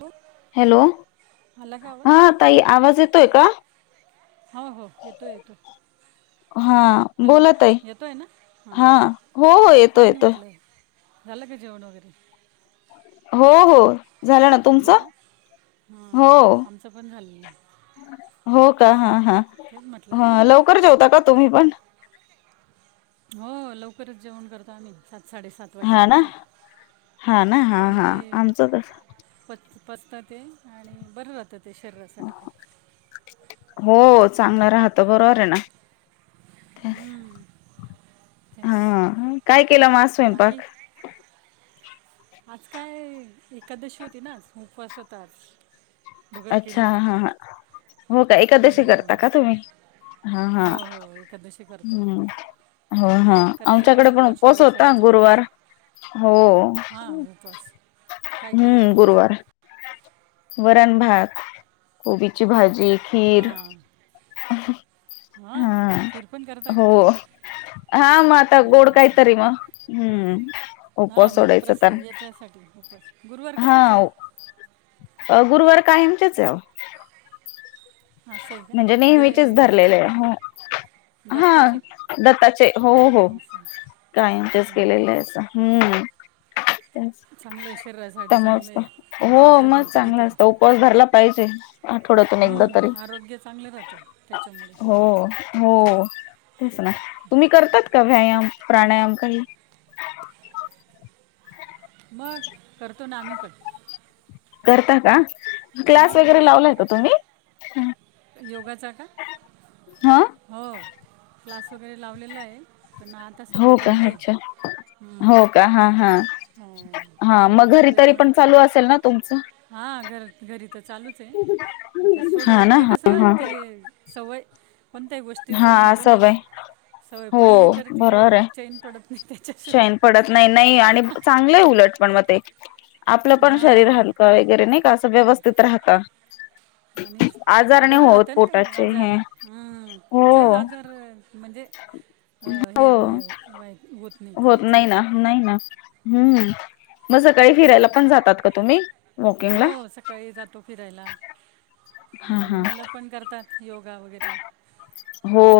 हो हॅलो आला का आवाज हा ताई आवाज येतोय का. हो हो येतोय. येतोय. हा बोला ताई. ना हां हा हो हो येतोय काय नाही येतोय. म्हटलं झालं का जेवण वगैरे. हो हो झालं ना तुमचं. हा हो आमचं पण झालेलं आहे. हो का तेच हा ना हा तेच म्हटलं ह लवकर जेवता का तुम्ही पण. हो लवकरच जेवण करतो आम्ही सात साडेसात हा ना वाजेपर्यंत हा ना हा कारण हा की आमचं तस पच पचतं ते. आणि बरं राहंतत शरीरासाठी पण. हो चांगलं राहत. बरोबर आहे ना. तेच तेच हा काय केलं मग आज बाकी स्वयंपाक. आज काय एकादशी होती ना आज. उपवास होता आज. भगर केली अच्छा. ह होती ह ह हो का एकादशी हम्म. करता का तुम्ही. हा हा हो हो एकादशी करतो हम्म हा हा करायला आमच्याकडे पाहिजे पण बुवा उपवास होता शरीरासाठी चांगली गुरुवार. असते हो. हां उपवास काय केलं होतं हम्म माझ गुरुवार. वरण भात कोबीची भाजी. ती खीर हां हां हा खीर पण करता का हो हा मग आता गोड काय तरी म हा मग प्रस् याच्यासाठी उपवास गुरुवार कशाचे आहे. अ गुरुवार कायमचेच आहे अहो. असं आहे का म्हणजे दे नेहमीचेच याचे धरलेले आहे. हा दत्ताचे दत्ताचे. हो हो. असं कायमचेच केलेलं आहें. हम्म त्याज चांगलं आहे शरीरासाठी त्यामुळे चांगलं तर, आहे हो उपवास म धरणं चांगल कधीतरी असत उपवास धरला पाहिजे. आठवड्यातून एकदा तरी. हम्म, आरोग्य चांगलं राहतं त्याच्यामुळे. हो हो तेच ना तुम्ही करतात का? व्यायाम, प्राणायाम काही. ह करतो ना आम्ही पण. करता का. क्लास मग वगैरे मग लावलाय का तुम्ही कर योगाचा का. हा हो क्लास वगैरे लावलेला आहे. पण आता सध्या हो का बंद आहे अच्छा. हो का हा हा हो, हा थोडी मग घरी तरी तब्येतमुळे पण चालू असेल ना तुमचं. हां घर घरी तर चालूच आहे. ते हा सोडं ना ते हा कसं हा ते सवय कोणत्याही गोष्टीच हा म्हणतो ना असं व्हय आपण. सवय हो पडली तर ती बरोर आहे. चैन पडत नाही चैन त्याच्याशिवाय पडत नाही. नाही आणि चांगलं उलट. [unintelligible] [unintelligible] आपलं पण शरीर हां हलकं वगैरे नाही का असं आणि व्यवस्थित राहत आणि बरं राहत ना ते आजार... हे हम्म.. हो कुठलेच आजार म्हणजे... अ... हे... हो वाय.. वाय होत नाही, खरंच ए ना नाही ना हम्म मग सकाळी फिरायला पण त्याच्या- जातात का तुम्ही, वॉकिंगला? हो सकाळी जातो फिरायला हा हा मुलं पण करतात योगा वगैरे हो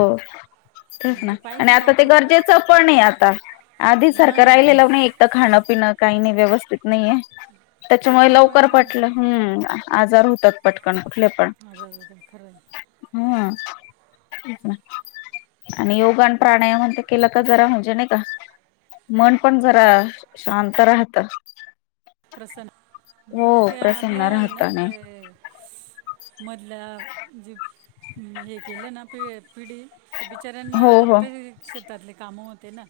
तेच ना... म्हणजे आणि पाहिजे आता बुवा ते थोडंफार गरजेचं पण ए आता आधी सारखं हां राहिलेलं नाही एक तर खाणंपिणं काही नाई व्यवस्थित नाहीये, त्याच्यामुळे लवकर पटलं... ह... आजार होतात पटकन आजार होतात खरंय हा तेच ना आणि योग आणि प्राणायाम ते केला का जरा म्हणजे नाई का मन पण जरा शांत राहत. प्रसन्न हो म्हण ते प्रसन्न आपल्या हे राहत ना आणि काय मधल्या जे हे केलं ना [unintelligible] पिढी, तर बिचाऱ्यांना हो हो फक्त हे शेतातले कामं होते ना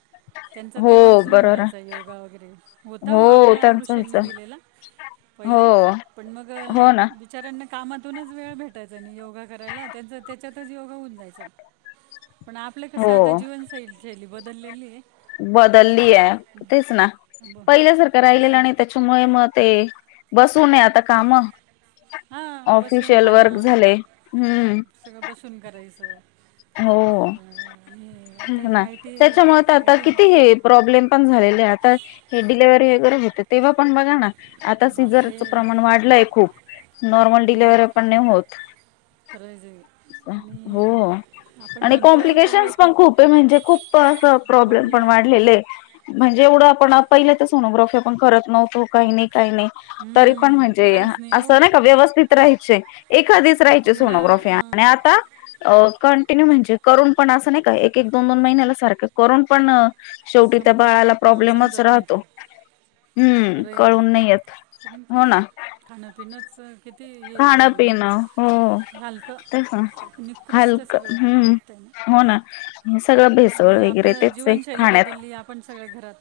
त्यांचा हो तेव्हाच होऊन बरोबर जायचा योगा वगैरे... होता हो व आपल्या त्यांच ऋषी नी ह्याच दिलेला... हो पहिले, पण मग हो ना बिचाऱ्यांना कामातूनच वेळ भेटायचा नाई योगा करायला, त्यांचा त्याच्यातच योगा होऊन जायचा पण आपलं हो कसं, आता जीवनशैली शैली बदललेली ए बदलली ए... तेच ना, ब पहिल्या सारखं राहिलेलं बसून नाई त्यामुळे मग ते, बसून हाये आता कामं हा बसून खाणं, हम्म सगळं बसून करायचं हो. अं, आणि आता तेच ना, आय टी त्याच्यामुळे आय आता टी किती हे प्रॉब्लेम पण झालेले आता हे डिलेव्हरी वगैरे हो तेव्हा पण बघा ना आता बापरे सीझरचं प्रमाण वाढलंय खूप, नॉर्मल डिलिव्हरी खूप पण खूप नाही होत [unintelligible] आणि हो आपण आणि म्हणतो तेवढं कॉम्प्लिकेशन्स पण खूप ए म्हणजे खूप असं प्रॉब्लेम पण वाढल्या वाढलेले ए म्ह जेवढं आपण पहिल्या तर सोनोग्राफी आपण करत नव्हतो काही नाही काही नाही तरी पण हम्म, म्हणजे, काहीच असं नाही का हो व्यवस्थित राहायचे एखादीच राहाची बिना सोनोग्राफी आणि हं, आता कंटिन्यू म्हणजे करून पण असं नाही एक एक दोन दोन महिन्याला सारखं करून पण शेवटी त्या समजत बाळाला हां प्रॉब्लेमच समजत नाही राहतो ते हम्म... खरं आहे ते कळून नाही येत, कारण हो की ना खाणं पिणंच किती हे खाणं झालेलं पिणं... आहे हो... तेच ना, हलकं निकृष्ट हलकं सगळं हम्म भेटतंय हो ना. हे सगळं भेसळ आणि वगैरे आपलं तेच आहे जीवनशैली खाण्यात बदलली आपण सगळ्या घरात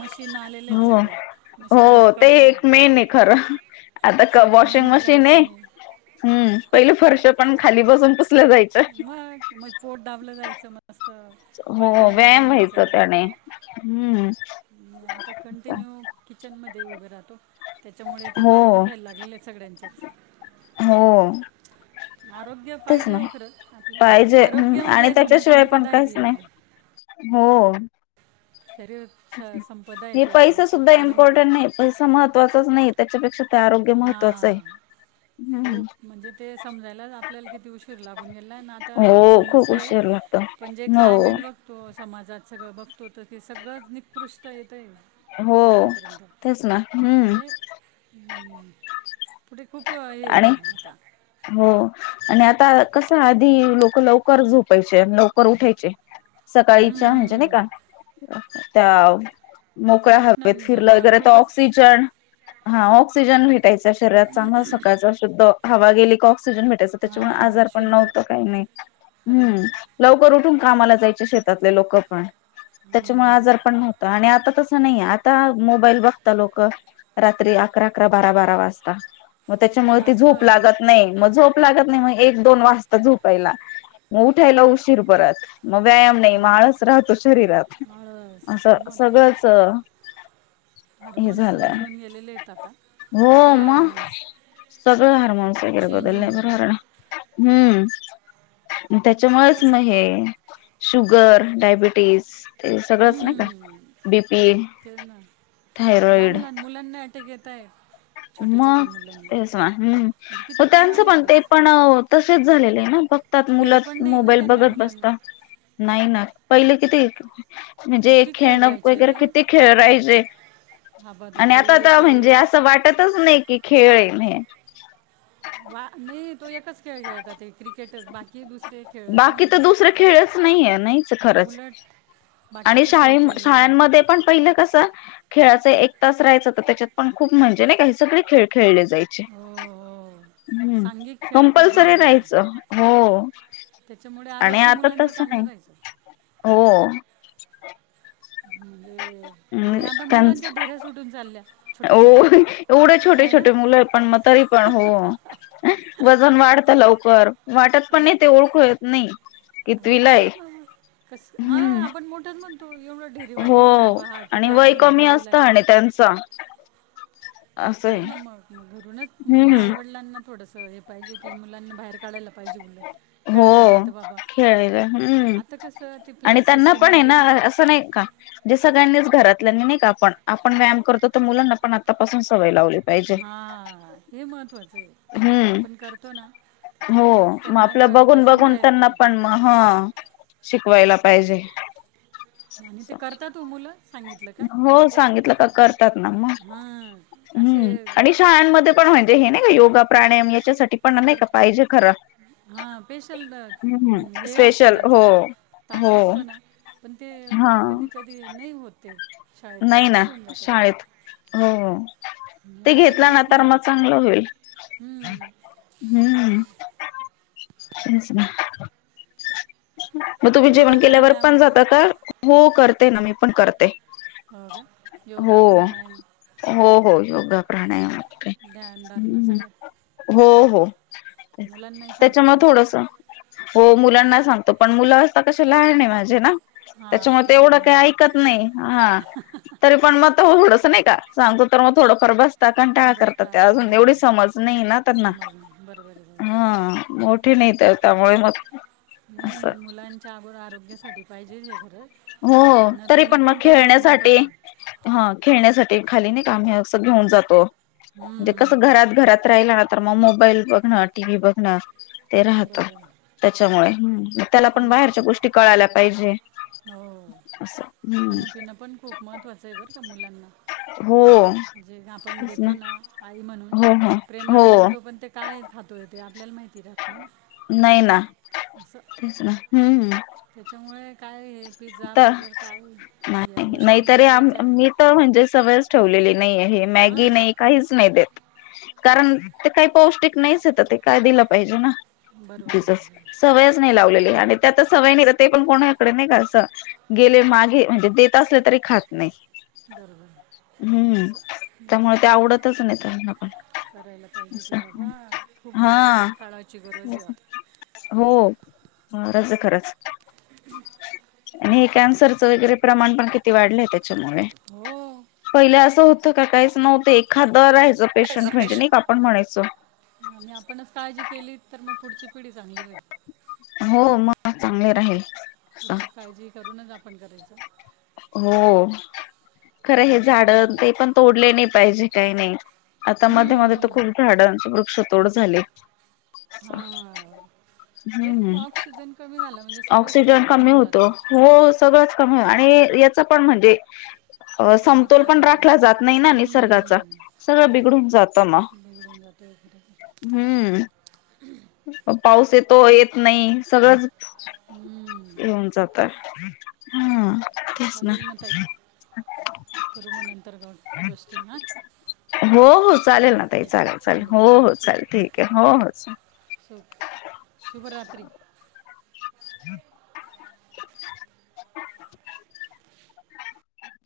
मशीन आलेले आहेत हो सगळे हो.. मशीनने ते करतो एक, मेन ए खरं... आता... क... स्वतः वॉशिंग मेहनत मशीन ए करायची नाही हम्म... पहिल्या फरशा पण खाली बसून पुसलं जायचं मग म पोट दाबलं जायचं मस्त हो व्यायाम व्हायचा त्याने... हम्म मी आता कंटिन्यू किचन मध्ये उभं राहतो त्याच्यामुळे ते हो पाय दुखायला लागलेले हेत सगळ्यांच्याच हो. आरोग्य तेच पाहिजे ना हो खरं आपलं... पाहिजे हम्म, आरोग्य आणि म्हणजे त्याच्याशिवाय पण धनसंपदा काहीच [unintelligible] नाही आपली हो. शरीर स- संपदा आहे हे ती आपली पैसा सुद्धा कारण की इम्पॉर्टंट नाही पैसा महत्त्वाचाच नाही त्याच्यापेक्षा- आरोग्य महत्त्वाचं आहे. हां हम्म खूप म्हणजे ते समजायला आपल्याला किती उशीर लागून गेला आणि आता हो खूप समजतय. उशीर हो. समाजात सगळं बघतोतं ते सगळंच निकृष्ट येत. हो तेच ना हम्म. म्हणजे पुढे खूप हे आणि होईल आता हो. आणि आता. आता कस आधी लोक लवकर झोपायचे, लवकर उठायचे. सकाळीच्या म्हणजे नाही हम्म. का त्या. ते मोकळ्या उठणं हवेत आणि फिरलं झोपण्यावर वगैरे तर खूपच ऑक्सिजन हा ऑक्सिजन भेटायच शरीरात चांगलं असं. शुद्ध हवा गेली का, ऑक्सीजन. ऑक्सिजन भेटायचं, त्याच्यामुळे हां आजार पण शुद्ध नव्हत काही खरं आहे नाही् ते लवकर उठून कामाला जाय शेतातले लोक पण, त्याच्यामुळे हम्म. आजार पण नव्हता आणि आ तस नाहीे आता मोबाईल बघता लोक, रात्री अकरा-अकरा-बारा बारा वाजता. मग त्याच्यामुळे ती जास्त झोप लागत नाही, मग झोप लागत नाही, मग एक दोन वाजता झोपायला, मग उठायला उशीर परत. मग व्यायाम नाही, मा आळस राहतो शरीरात, आळस असं मग ते सगळंच हे हार्मोन्स झालं बदलून गेलेले आहेत आता. हो सगळे मग हार्मोन्स सगळं हार्मोन्स वगैरे चेंज बदलणे होऊन बरर गेलेली हम्म. तर का त्याच्यामुळेच म हे शुगर, डायबिटीस. ते सगळंच नाही का हम्म, बी. पी, तेच ना लहान थायरॉइड. लहान मुलांना [inaudible] छोट्या मग मुलांना तेच म ह्. म्हणजे किती मग त्यांचं कमाल आहे पण ते खरंच पण तसे. झालेलं आहे ना, बघतात खेळ पण मुलं नाही ना मोबाईल त्यांना बघत मुलांना बसता. नाही ना. पहिले किती म्हणजे किती खेळ खेळणं राहायचे वगैरे किती खेळ रायचे. आणि आता हाबाधोबी तर ते म्हणजे असं वाटतच नाही कि खेळन हे. वा नाही. तो एकच खेळ खेळतात. ते क्रिकेटच बाकी दुसरे खेळच बाकी तर नाही. दुसरे खेळच नाहीये नाहीच खरंच उलट आणि बाकीचे खेळ शाळे खेळल्याने शाळांमध्ये पण पहिलं कस. खेळाचा एक तास राहायचा, तर त्याच्यात पण खूप म्हणजे नाही काही सगळे खेळ. खेळले जायचे, हो हो हम्. सांघिक खेळ खूप भारी कपल्सरी राहायचा राहायच हो, त्याच्यामुळे आणि आरोग्य आता मुलांचं तस चांगलं नाही. राहायचं हो. आणि आता मुलांच्या ढेऱ्या सुटून चालल्या. हो छोट्या छोट्या एवढे आहे ना छोटे-छोटे मुलं, पण मग तरी पण हो वजन वाढत लवकर. वाटत हा पण मग नाही. ते ओळखू येत नाही. मग कितवीला आहे तेच बाबा कस, हा हम्म आपण मोठंच म्हणतो. एवढं ढेरी हो वाढलेली बाबा हा आणि किती वय आठवण कमी दहावीला आहे का असतं काय त्यांच. तेच ना मग, घरूनच मुलं हम्म आई-वडिलांना थोडस हे पाहिजे. की मुलांना बाहेर काढायला पाहिजे, हो खेळात जात बाबा, खेळायला आता कसं ते फ्लॅट सिस्टम. अस नाही का. सगळ्यांनीच घरातल्या नाही का आपण, आपण व्यायाम करतो तर मुलांना पण आतापासून सवय लावली. पाहिजे हा हे महत्वाचं आहे. हम्म आपण करतो ना. ते हो खरंच मग त्यांना आपलं क बसून बघून-बघून द्यायला त्यांना पाहिजे पण तेवढं मग ह शिकवाय लायला पाहिजे. आणि ते करतात ओ मुलं, सांगितलं का हो बरोबर सांगितलं का करतात ना मग हा. हम्म आणि शाळांमध्ये पण म्हणजे हे नाही का योगा प्राणायाम याच्यासाठी पण नाही का. पाहिजे खरं. हा पेशल हम्म हे असतो स्पेशल हो त्यांच्यात. तास हो असतो ना, पण ते हा कधी-कधी नाही होत ते. शाळेत नाही पण ना, असं होऊन जातं ते शाळेत हो हो. ते घेतलं ना अवेअरनेस तर नाही मग चांगलं होईल आहे हम्म. तेच ना मग तुम्ही जेवण करता का केल्यावर व्यायाम पण वगैरे जात का? हो करते ना मी पण करते. हो का? हो योगा, प्राणायाम. हो हो योगा ध्यान धारणा प्राणायाम सगळं हो- हो. मुलांनाही सांगता का त्याच्यामुळे थोडस. मग हो मुलांना सांगतो पण मुला आता लहान आहेत माझे ना.? त्याच्यामुळे ते एवढं काही ऐकत नाही हा तरी पण मग सोडत नाही. सांगतो तर मग थोडंफार बसतात कंटाळा करतात बसतात त्या हां अजून हां एवढी समज नाही ना त्यांना.? समजलं बरोबर आहे हा बरोबर मोठे नाही तर त्यामुळे मग. नाही असं मण मुलांच्या अगो आरोग्यासाठी पाहिजे हे खरच हो खाण तरी पिणं मग पण. तेवढंच खेळण्यासाठी महत्त्वाचं आहे हा खेळण्यासाठी आम्ही अस खाली हे अस घेऊन जातो. म्हणजे कस हम्म, घरात घरात राहिल ना तर मग मोबा. ईल बघणं टी व्ही बघणं. ते राहतो बरोबर त्याच्यामुळे ह त्याला पण खाणं बाहेरच्या गोष्टी कळायला पाहिजे? अस हम्म. खेळन न पण खूप महत्त्वाचं आहे बर का मुलांना. हो जे आपण देतो ना आई म्हणून. हो हो प्रेमाणे हो देतो पण ते काय खातोय ते. आपल्याला माहिती राहत नाही ना नाही ना असं तेच ना हम्म त्याच्यामुळे काय हे पिझ्झा तर बर्गर काय या नाही गोष्टी नाहीतरी आम मैद्याच्या. मी तर म्हणजे सवयच ठेवलेली नाही आहे मॅगी हां नाही काहीच नाही देत. कारण ते काही पौष्टिक नाहीच येत ते काय दिलं पाहिजे ना? ती बरोबर बरोबर सवयच नाही लावलेली आणि ते आता सवय नाही ते पण कोणाकडे नाही का अस- गेले मागे म्हणजे देत असले तरी खात नाहीत. हम हम्म त्यामुळे ते आवडतच नाही त्यांना पन करायला पाहिजे ते बाबा खूप हा गरजेच काळाची गरज आहे आता हो रज खरंच हम्म आणि हे कॅन्सरच वगैरे प्रमाण पण किती वाढलं त्याच्यामुळे हो पहिल असं होत होत का काहीच नव्हतं एखादं राईज आणि आपणच काळजी केली तर मग पुढची- पिढी चांगली रे. आत्ताच चांगले राहील. असं. थोडीशी काळजी करूनच आपण करायचं. हो खरं हे खायला झाड प्यायला ते पण तोडले नाही पाहिजे. काही नाही आता मध्ये मध्ये तर हम्म. खूप झाडांचे वृक्षतोड झाले. हा. ह्म्म सगळं स्तर ऑक्सिजन कमी होऊन होतो जातो हो सगळंच. आणि याच पण म्हणजे? अ समतोल पण निसर्गाचा राखला जात नाही ना निसर्गाचा हम्म. सगळं बिघडून जातं मग? हम्म [inaudible] पाऊस येत- तो येत नाही सगळंच हम्म. येऊन जातय ह्म्म चालेल मग तही करू मग नंतर कॉल गोष्टी हो हो चालेल ना ताई ओके चालेल चालेल हो हो ओके चालेल ठीक आहे हो हो चा शुभरात्री हम्म